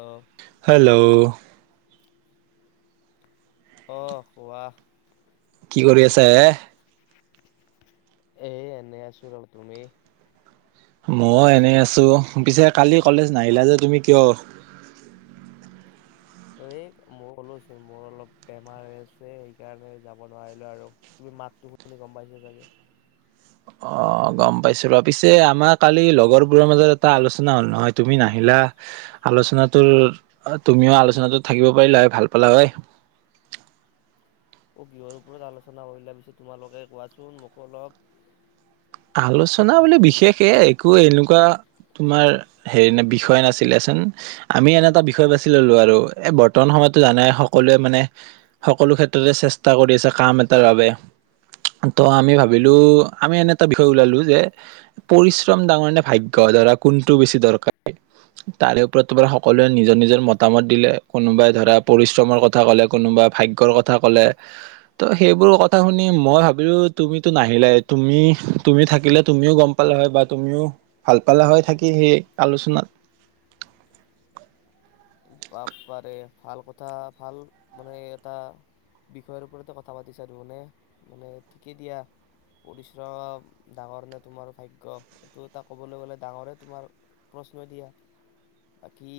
অঁ হেল্ল'। অ কোৱা। কি কৰি আছে এ? এ এনে আছো ৰ, তুমি? মইয় এনেই আছো, পিছে কালি কলেজ নাহিলা যে তুমি কিয়? এই মই লোচো মোৰ অলপ বেমাৰ হৈ আছে সেইকাৰণে যাব নোৱাৰিলোঁ আৰু। তুমি মাতটো শুনি গম পাইছা চাগে। অ গম পাইছো ৰ, পিছে আমাৰ কালি লগৰবোৰৰ মাজত এটা আলোচনা হল নহয় তুমি নাহিলা। আলোচনাটোৰ অ তুমিও আলোচনাটোত থাকিব পাৰিলা হয় ভাল পালা হয়। অ' কিহৰ ওপৰত আলোচনা কৰিলা পিছে তোমালোকে কোৱাচোন মোকো অলপ। আলোচনা বুলিলে বিশেষ এ একো এনেকুৱা তোমাৰ হেৰি নে বিষয় নাছিলেচন। আমি এনে এটা বিষয় বাছি ললো আৰু এ বৰ্তমান সময়তো জানে সকলোৱে মানে সকলো ক্ষেত্ৰতে চেষ্টা কৰি আছে কাম এটাৰ বাবে। ত আমি ভাবিলো আমি এনে এটা বিষয় ওলালো যে পৰিশ্ৰম ডাঙৰ নে ভাগ্য ধৰা কোনটো বেছি দৰকাৰ? তাৰে ওপৰত তোমাৰ সকলোৱে নিজৰ নিজৰ মতামত দিলে, কোনোবাই ধৰা পৰিশ্ৰমৰ কথা ক'লে কোনোবা ভাগ্য। কৰ কথা কলে, ত' সেইবোৰ কথা শুনি মই ভাবিলো তুমিতো নাহিলেই, তুমি তুমি থাকিলে তুমিও গম পালা হয় বা তুমিও ভাল পালা হয় থাকি সেই আলোচনাত। বাপাৰে ভাল, কথা ভাল মানে এটা বিষয়ৰ ওপৰতে কথা পাতিছা দেখোন এ, মানে মানে ঠিকেই দিয়া। পৰিশ্ৰম ডাঙৰ নে তোমাৰ ভাগ্য এইটো এটা ক'বলৈ গ'লে ডাঙৰে তোমাৰ প্ৰশ্ন দিয়া, বাকী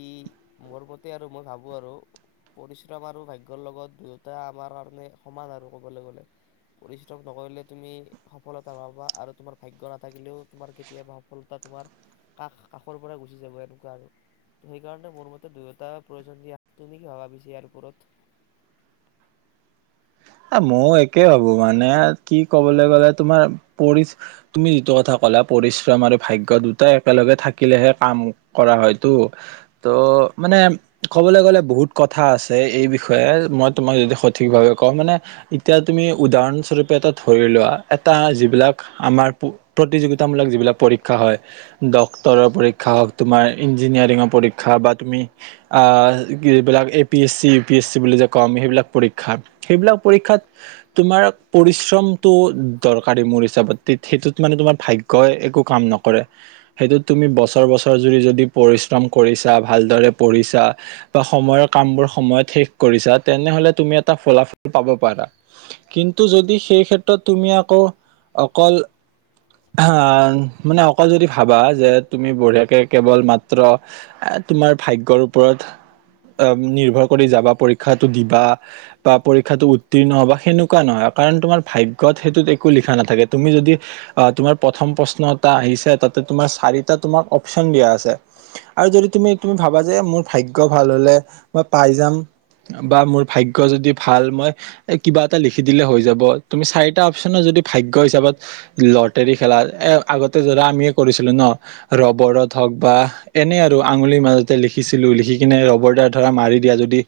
মোৰ মতে আৰু মই ভাবোঁ আৰু পৰিশ্ৰম আৰু ভাগ্যৰ লগত দুয়োটা আমাৰ কাৰণে সমান আৰু ক'বলৈ গলে। পৰিশ্ৰম নকৰিলে তুমি সফলতা পাবা আৰু তোমাৰ ভাগ্য নাথাকিলেও তোমাৰ কেতিয়াবা সফল তোমাৰ কাষ কাষৰ পৰা গুচি যাব এনেকুৱা আৰু ত সেইকাৰণে মোৰ মতে দুয়ো এটা প্ৰয়োজনীয়, তুমি কি ভাবা পিছে ইয়াৰ ওপৰত? এ ময়ো একে ভাবো মানে কি কবলৈ গলে তোমাৰ পৰি তুমি যিটো কথা ক'লা পৰিশ্ৰম আৰু ভাগ্য দুটা একেলগে থাকিলেহে কাম কৰা হয়তো, ত' মানে কবলৈ গ'লে বহুত কথা আছে এই বিষয়ে মই তোমাক যদি সঠিক ভাৱে কওঁ মানে এতিয়া তুমি উদাহৰণস্বৰূপে এটা ধৰি লোৱা এটা যিবিলাক আমাৰ প্ৰতিযোগিতামূলক যিবিলাক পৰীক্ষা হয় ডক্তৰৰ পৰীক্ষা হওক তোমাৰ ইঞ্জিনিয়াৰিঙৰ পৰীক্ষা বা তুমি অ যিবিলাক A P S C U P S C বুলি যে কওঁ আমি সেইবিলাক পৰীক্ষা, সেইবিলাক পৰীক্ষাত তোমাৰ পৰিশ্ৰমটো দৰকাৰী মোৰ হিচাপত সেইটোত মানে তোমাৰ ভাগ্ কয় একো কাম নকৰে। সেইটোত তুমি বছৰ বছৰ জুৰি যদি পৰিশ্ৰম কৰিছা ভালদৰে পঢ়িছা বা সময়ৰ কামবোৰ সময়ত শেষ কৰিছা তেনেহলে তুমি এটা ফলাফল পাব পাৰা, কিন্তু যদি সেই ক্ষেত্ৰত তুমি আকৌ অকল আহ মানে অকল যদি ভাবা যে তুমি বঢ়িয়াকে কেৱল মাত্ৰ এ তোমাৰ ভাগ্যৰ ওপৰত অ নিৰ্ভৰ কৰি যাবা পৰীক্ষাটো দিবা বা পৰীক্ষাটো উত্তীৰ্ণ হবা সেনেকুৱা নহয় কাৰণ তোমাৰ ভাগ্যত সেইটোত একো লিখা নাথাকে তুমি যদি অ', তোমাৰ প্ৰথম প্ৰশ্ন এটা আহিছেঁ তাতে তোমাৰ চাৰিটা তোমাক অপচন দিয়া আছেঁ আৰু যদি তুমি তুমি ভাবা যে মোৰ ভাগ্য ভাল হলে মই পাই যাম বা মোৰ ভাগ্য যদি ভাল মই এ কিবা এটা লিখি দিলে হৈ যাব, তুমি চাৰিটা অপচনৰ যদি ভাগ্য হিচাপত লটাৰী খেলা এ আগতে ধৰা আমিয়ে কৰিছিলো ন, ৰবৰত হওক বা এনেই আৰু আঙুলিৰ মাজতে লিখিছিলোঁ, লিখি কিনে ৰবৰ দাল ধৰা মাৰি দিয়া যদি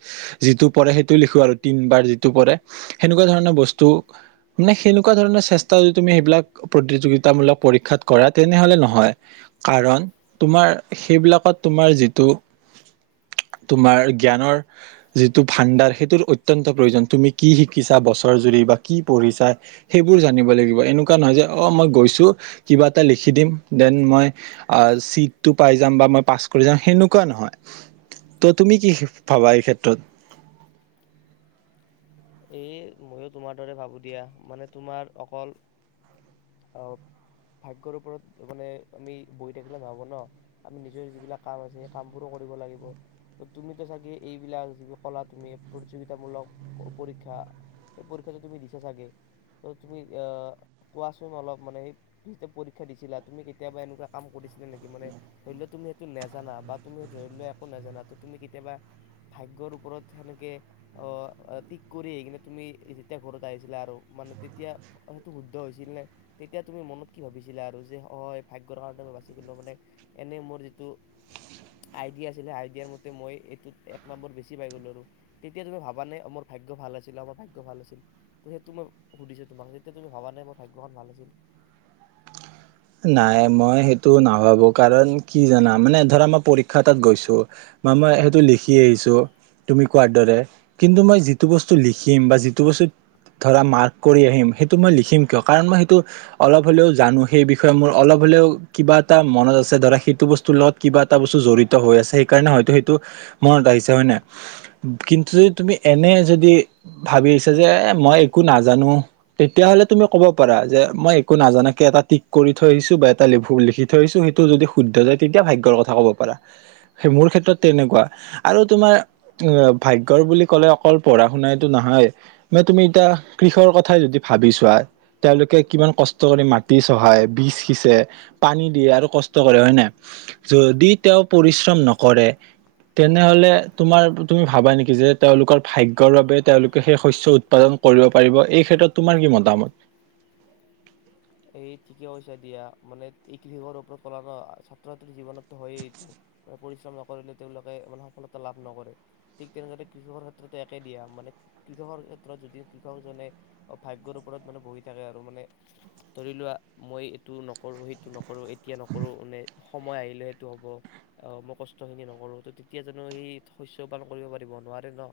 যিটো পৰে সেইটো লিখো আৰু তিনবাৰ যিটো পৰে সেনেকুৱা ধৰণৰ বস্তু মানে সেনেকোৱা ধৰণৰ চেষ্টা যদি তুমি এইবিলাক প্ৰতিযোগিতামূলক পৰীক্ষাত কৰা তেনেহলে নহয়। কাৰণ, তোমাৰ সেইবিলাকত তোমাৰ যিটো তোমাৰ জ্ঞানৰ যিটো ভাণ্ডাৰ সেইটোৰ অত্য অত্যন্ত প্ৰয়োজন! তুমি কি শিকিছা বছৰ জুৰি বা কি পঢ়িছা? সেইবোৰ জানিব লাগিব! এনেকুৱা নহয় যে অ' মই গৈছোঁ কিবা এটা লিখি দিম? দেন মই আহ' চিটটো পাই যাম বা মই পাছ কৰি যাম! সেনেকুৱা নহয়? ত' তুমি কি ভাবা এই ক্ষেত্ৰত? এই ময়ো তোমাৰ দৰে ভাবো দিয়া, মানে তোমাৰ অকল আহ' ভাগ্যৰ ওপৰত মানে আমি বহি থাকিলে নহ'ব ন? আমি নিজৰ যিবিলাক কাম আছে সেই কামবোৰো কৰিব লাগিব। ত' তুমিতো চাগে এইবিলাক যিবোৰ কলা তুমি প্ৰতিযোগিতামূলক পৰীক্ষা! এই পৰীক্ষা যে তুমি দিছা চাগে ত' তুমি এ কোৱাচোন অলপ মানে সেয়া পৰীক্ষা দিছিলা তুমি কেতিয়াবা এনেকুৱা কাম কৰিছিলা নেকি? মানে ধৰি লোৱা, তুমি সেইটো নেজানা বা তুমি ধৰি লোৱা একো নাজানা, তুমি কেতিয়াবা ভাগ্যৰ ওপৰত সেনেকে অ', টিক কৰি আহি কিনে তুমি যেতিয়া ঘৰত আহিছিলা আৰু মানে তেতিয়া সেইটো শুদ্ধ হৈছিল নে? তেতিয়া তুমি মনত কি ভাবিছিলা আৰু যে অ', ভাগ্যৰ কাৰণে মই বাছি গলোঁ মানে? এনেই মোৰ যিটো আইডিয়া আছিলে আইডিয়াৰ মতে মই এইটোত এক নম্বৰ বেছি পাই গ'লোঁ আৰু? তেতিয়া তুমি ভাবা নে? মোৰ ভাগ্য ভাল আছিল মোৰ ভাগ্য ভাল আছিল। ত' সেইটো মই সুধিছোঁ তোমাক তেতিয়া তুমি ভাবা নে মোৰ ভাগ্যখন ভাল আছিল? নাই মই সেইটো নাভাবো। কাৰণ, কি জানা মানে ধৰা মই পৰীক্ষা এটাত গৈছোঁ। বা মই সেইটো লিখি আহিছোঁ তুমি কোৱাৰ দৰে, কিন্তু মই যিটো বস্তু লিখিম বা যিটো বস্তু ধৰা মাৰ্ক কৰি আহিম সেইটো মই লিখিম কিয কাৰণ মই সেইটো অলপ হ'লেও জানো সেইবিষয়ে বিষয়ে মোৰ অলপ হলেও কিবা এটা মনত আছে ধৰা সেইটো বস্তুৰ লগত কিবা এটা বস্তু জড়িত হৈ আছে! সেইকাৰণে হয়তো সেইটো মনত আহিছে হয় নাই? কিন্তু যদি তুমি এনে যদি ভাবি আছা যে মই একো নাজানো। তেতিয়াহ'লে তুমি ক'ব পাৰা যে মই একো নাজানাকে এটা টিক কৰি থৈ আহিছোঁ বা এটা ল লিখি থৈ আহিছোঁ সেইটো যদি শুদ্ধ যায় তেতিয়া ভাগ্যৰ কথা ক'ব পাৰা। সেই মোৰ ক্ষেত্ৰত তেনেকুৱা, আৰু তোমাৰ অ', ভাগ্যৰ বুলি ক'লে অকল পঢ়া শুনাইটো নহয়? মানে তুমি এতিয়া কৃষৰ কথাই যদি ভাবি ছোৱা তেওঁলোকে কিমান কষ্ট কৰি মাটি হয় বীজ সিঁচে, পানী দিয়ে আৰু কষ্ট কৰে হয় নাই। যদি তেওঁ পৰিশ্ৰম নকৰে তেনেহ'লে তোমাৰ তুমি ভাবা নেকি যে, তেওঁলোকৰ ভাগ্যৰ বাবে তেওঁলোকে সেই শস্য উৎপাদন কৰিব পাৰিব, এই ক্ষেত্ৰত তোমাৰ কি মতামত? এই ঠিকেই কৈছা দিয়া মানে কিহৰ ওপৰত কলা ন ছাত্ৰ- ছাত্ৰী জীৱনত হয়ে এই টো। পৰিশ্ৰম নকৰিলে তেওঁলোকে মানে সফলতা লাভ নকৰে! ঠিক তেনেদৰে কৃষকৰ ক্ষেত্ৰতেো একে দিয়া, মানে কৃষকৰ ক্ষেত্ৰত যদি কৃষকজনে ভাগ্যৰ ওপৰত মানে বহি থাকে আৰু মানে? ধৰি লোৱা, মই এইটো নকৰোঁ সেইটো নকৰোঁ এতিয়া নকৰোঁ মানে সময় আহিলে সেইটো হ'ব। আহ মই কষ্ট খিনি নকৰো ত তেতিয়া জানো সেই শস্য পালন কৰিব পাৰিব নোৱাৰে ন।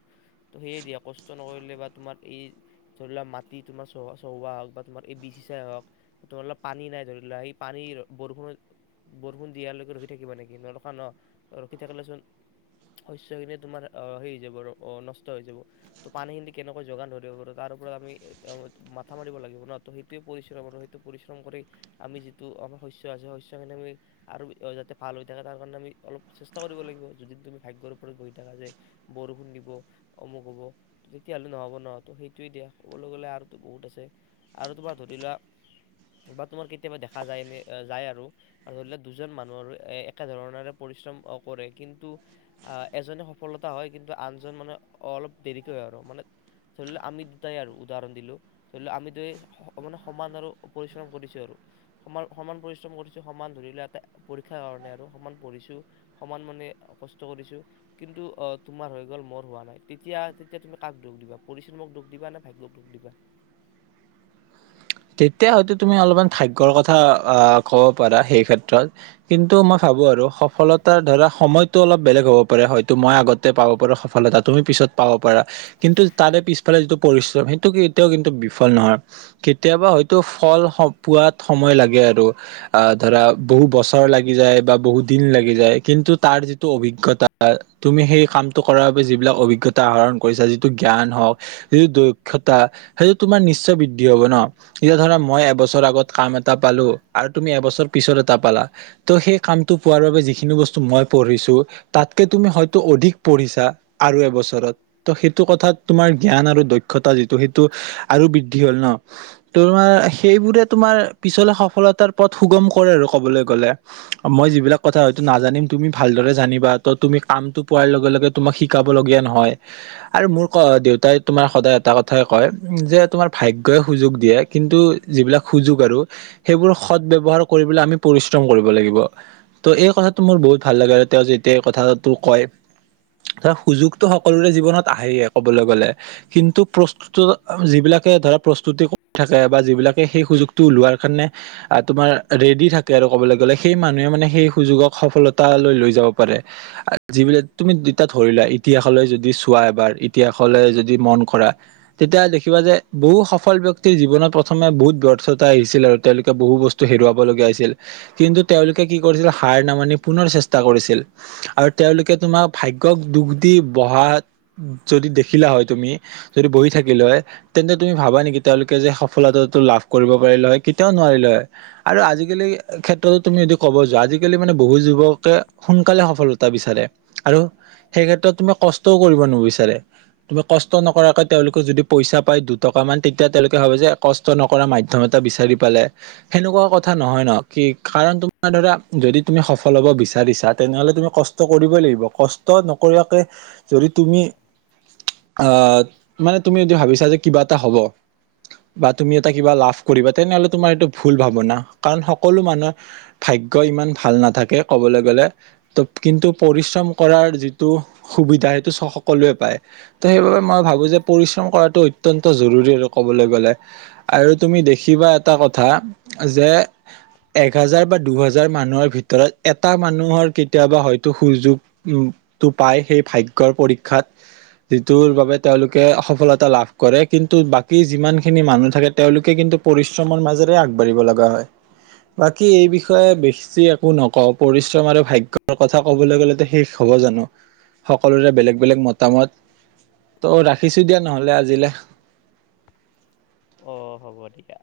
ত' সেয়ে দিয়া কষ্ট নকৰিলে বা তোমাৰ এই ধৰি লোৱা মাটি তোমাৰ চ চহুৱোৱা হওঁক বা তোমাৰ এ বীজ সিচাই হওঁক তোমালোকৰ পানী নাই ধৰি লোৱা সি পানী বৰষুণ বৰষুণ দিয়ালৈকে ৰখি থাকিবা নেকি নৰখা ন ৰখি থাকিলেচোন শস্যখিনি তোমাৰ আহ হেৰি হৈ যাব আৰু অ নষ্ট হৈ যাব ত' পানীখিনি কেনেকৈ যোগান ধৰিব পাৰ তাৰ ওপৰত আমি মাথা মাৰিব লাগিব ন ত সেইটোয়ে পৰিশ্ৰম আৰু টো পৰিশ্ৰম কৰি আমি যিটো আমাৰ শস্য আছে শস্যখিনি আমি আৰু যাতে ভাল হৈ থাকে তাৰ কাৰণে আমি অলপ চেষ্টা কৰিব লাগিব যদি তুমি ভাগ্যৰ ওপৰত গহি থাকা যে বৰষুণ দিব অমুক হ'ব তেতিয়াহ'লে নহ'ব নহয়তো সেইটোৱে দিয়া ক'বলৈ গ'লে আৰুতো বহুত আছে আৰু তোমাৰ ধৰি লোৱা বা তোমাৰ কেতিয়াবা দেখা যায়নে যায় আৰু ধৰিলে দুজন মানুহৰ এ একে ধৰণৰে পৰিশ্ৰম কৰে কিন্তু এজনে সফলতা হয় কিন্তু আনজন মানে অলপ দেৰিকৈ হয় আৰু মানে ধৰি লওক আমি দুটাই আৰু উদাহৰণ দিলো ধৰি লওক আমি দুয়ে মানে সমান আৰু পৰিশ্ৰম কৰিছোঁ আৰু সমান সমান পৰিশ্ৰম কৰিছোঁ সমান ধৰিলে এটা পৰীক্ষাৰ কাৰণে আৰু সমান পঢ়িছোঁ সমান মানে কষ্ট কৰিছোঁ। কিন্তু তোমাৰ হৈ গ'ল মোৰ হোৱা নাই তেতিয়া তেতিয়া তুমি কাক দুখ দিবা পৰিশ্ৰমক দুখ দিবা নে ভাগ্যক দুখ দিবা। তেতিয়া হয়তো তুমি অলপমান ভাগ্যৰ কথা আহ ক'ব পাৰা সেই ক্ষেত্ৰত কিন্তু মই ভাবো আৰু সফলতাৰ ধৰা সময়তটো অলপ বেলেগ হ'ব পাৰে হয়তো মই আগত পাব পৰা সফলতা তুমি পিছত পাব পাৰা কিন্তু তাৰে পিছফালে যিটো পৰিশ্ৰম সেইটো কেতিয়াও কিন্তু বিফল নহয় কেতিয়াবা হয়তো ফল পোৱাত সময় লাগে আৰু আহ ধৰা বহু বছৰ লাগি যায় বা বহু দিন লাগি যায় কিন্তু তাৰ যিটো অভিজ্ঞতা তুমি সেই কামটো কৰাৰ বাবে যিবিলাক অভিজ্ঞতা আহৰণ কৰিছা যিটো জ্ঞান হওঁক যিটো দক্ষতা সেইটো তোমাৰ নিশ্চয় বৃদ্ধি হব ন। এতিয়া ধৰা মই এবছৰ আগত কাম এটা পালো আৰু তুমি এবছৰ পিছত এটা পালা তো সেই কামটো পোৱাৰ বাবে যিখিনি বস্তু মই পঢ়িছোঁ। তাতকে তুমি হয়তো অধিক পঢ়িছা আৰু এবছৰত ত' সেইটো কথাত তোমাৰ জ্ঞান আৰু দক্ষতা যিটো সেইটো আৰু বৃদ্ধি হ'ল ন তোমাৰ সেইবোৰে তোমাৰ পিছলে সফলতাৰ পথ সুগম কৰে আৰু কবলৈ গ'লে মই যিবিলাক কথা হয়তো নাজানিম তুমি ভালদৰে জানিবা ত তুমি কামটো পোৱাৰ লগে লগে তোমাক শিকাবলগীয়া নহয় আৰু মোৰ দেউতাই তোমাৰ সদায় এটা কথাই কয় যে তোমাৰ ভাগ্যই সুযোগ দিয়ে কিন্তু যিবিলাক সুযোগ আৰু সেইবোৰ সদব্যৱহাৰ কৰিবলৈ আমি পৰিশ্ৰম কৰিব লাগিব ত' এই কথাটো মোৰ বহুত ভাল লাগে আৰু তেওঁ যেতিয়া কথাটো কয় ধৰা সুযোগতো সকলোৰে জীৱনত আহে কবলৈ গলে কিন্তু প্ৰস্তুত যিবিলাকে ধৰা প্ৰস্তুতি থাকে বা যিবিলাকে সেই সুযোগটো ওলোৱাৰ কাৰণে তোমাৰ ৰেডি থাকে আৰু কবলৈ গলে সেই মানুহে মানে সেই সুযোগক সফলতা লৈ লৈ যাব পাৰে যিবিলাক তুমি তেতিয়া ধৰিলা ইতিহাসলৈ যদি চোৱা এবাৰ ইতিহাসলৈ যদি মন কৰা তেতিয়া দেখিবা যে বহু সফল বক্তি জীৱনত প্ৰথমে বহুত ব্যৰ্থতা আহিছিল আৰু তেওঁলোকে বহুত বস্তু হেৰুৱাব লগীয়া হৈছিল কিন্তু তেওঁলোকে কি কৰিছিল হাৰ নামানি পুনৰ চেষ্টা কৰিছিল। আৰু তেওঁলোকে তোমাক ভাগ্যয়ক দুখ দি বহা যদি দেখিলা হয় তুমি যদি বহি থাকিল হয় তেন্তে তুমি ভাবা নেকি তেওঁলোকে যে সফলতাটো লাভ কৰিব পাৰিলে হয় কেতিয়াও নোৱাৰিলে হয় আৰু আজিকালি ক্ষেত্ৰতো তুমি যদি ক'ব যোৱা আজিকালি মানে বহুত যুৱকে সোনকালে সফলতা বিচাৰে। আৰু সেই ক্ষেত্ৰত তুমি কষ্টও কৰিব নিবিচাৰে। তুমি কষ্ট নকৰাকৈ তেওঁলোকে যদি পইচা পায় দুটকা মান- এতিয়া তেওঁলোকে ভাবে যে কষ্ট নকৰা মাধ্যম এটা বিচাৰি পালে। সেনেকুৱা কথা নহয় ন, কি কাৰণ তোমাৰ ধৰা যদি তুমি সফল হ'ব বিচাৰিছা তেনেহ'লে তুমি কষ্ট- কষ্ট কৰিব লাগিব, কষ্ট নকৰাকে- যদি তুমি আহ, মানে তুমি যদি ভাবিছা যে কিবা এটা হ'ব- বা তুমি এটা কিবা লাভ কৰিবা, তেনেহলে তোমাৰ এইটো ভুল ভাৱনা কাৰণ সকলো মানুহে- ভাগ্য ইমান ভাল নাথাকে ক'বলৈ গ'লে। ত কিন্তু পৰিশ্ৰম কৰাৰ যিটো সুবিধা সেইটো চ সকলোৱে পায়। ত' সেইবাবে মই ভাবো যে পৰিশ্ৰম কৰাটো অত্যন্ত জৰুৰী হয়। ক'বলৈ গ'লে আৰু তুমি দেখিবা এটা কথা যে- এক হাজাৰ বা দুহাজাৰ মানুহৰ ভিতৰত এটা মানুহৰ কেতিয়াবা হয়তো সুযোগ- উম, টো পাই সেই ভাগ্যৰ পৰীক্ষাত। যিটোৰ বাবে তেওঁলোকে সফলতা লাভ কৰে, কিন্তু বা- কি যিমান খিনি মানুহ থাকে, তেওঁলোকে কিন্তু পৰিশ্ৰমৰ মাজেৰে আগবাঢ়িব লগা হয়। বাকী এই বিষয়ে বেছি একো নকওঁ, পৰিশ্ৰম আৰু ভাগ্যৰ কথা ক'বলৈ গ'লে শেষ- হ'ব জানো, সকলোৰে বেলেগ-বেলেগ মতামত। ত' ৰাখিছো দিয়া নহলে আজিলে। অঁ, হ'ব দিয়া।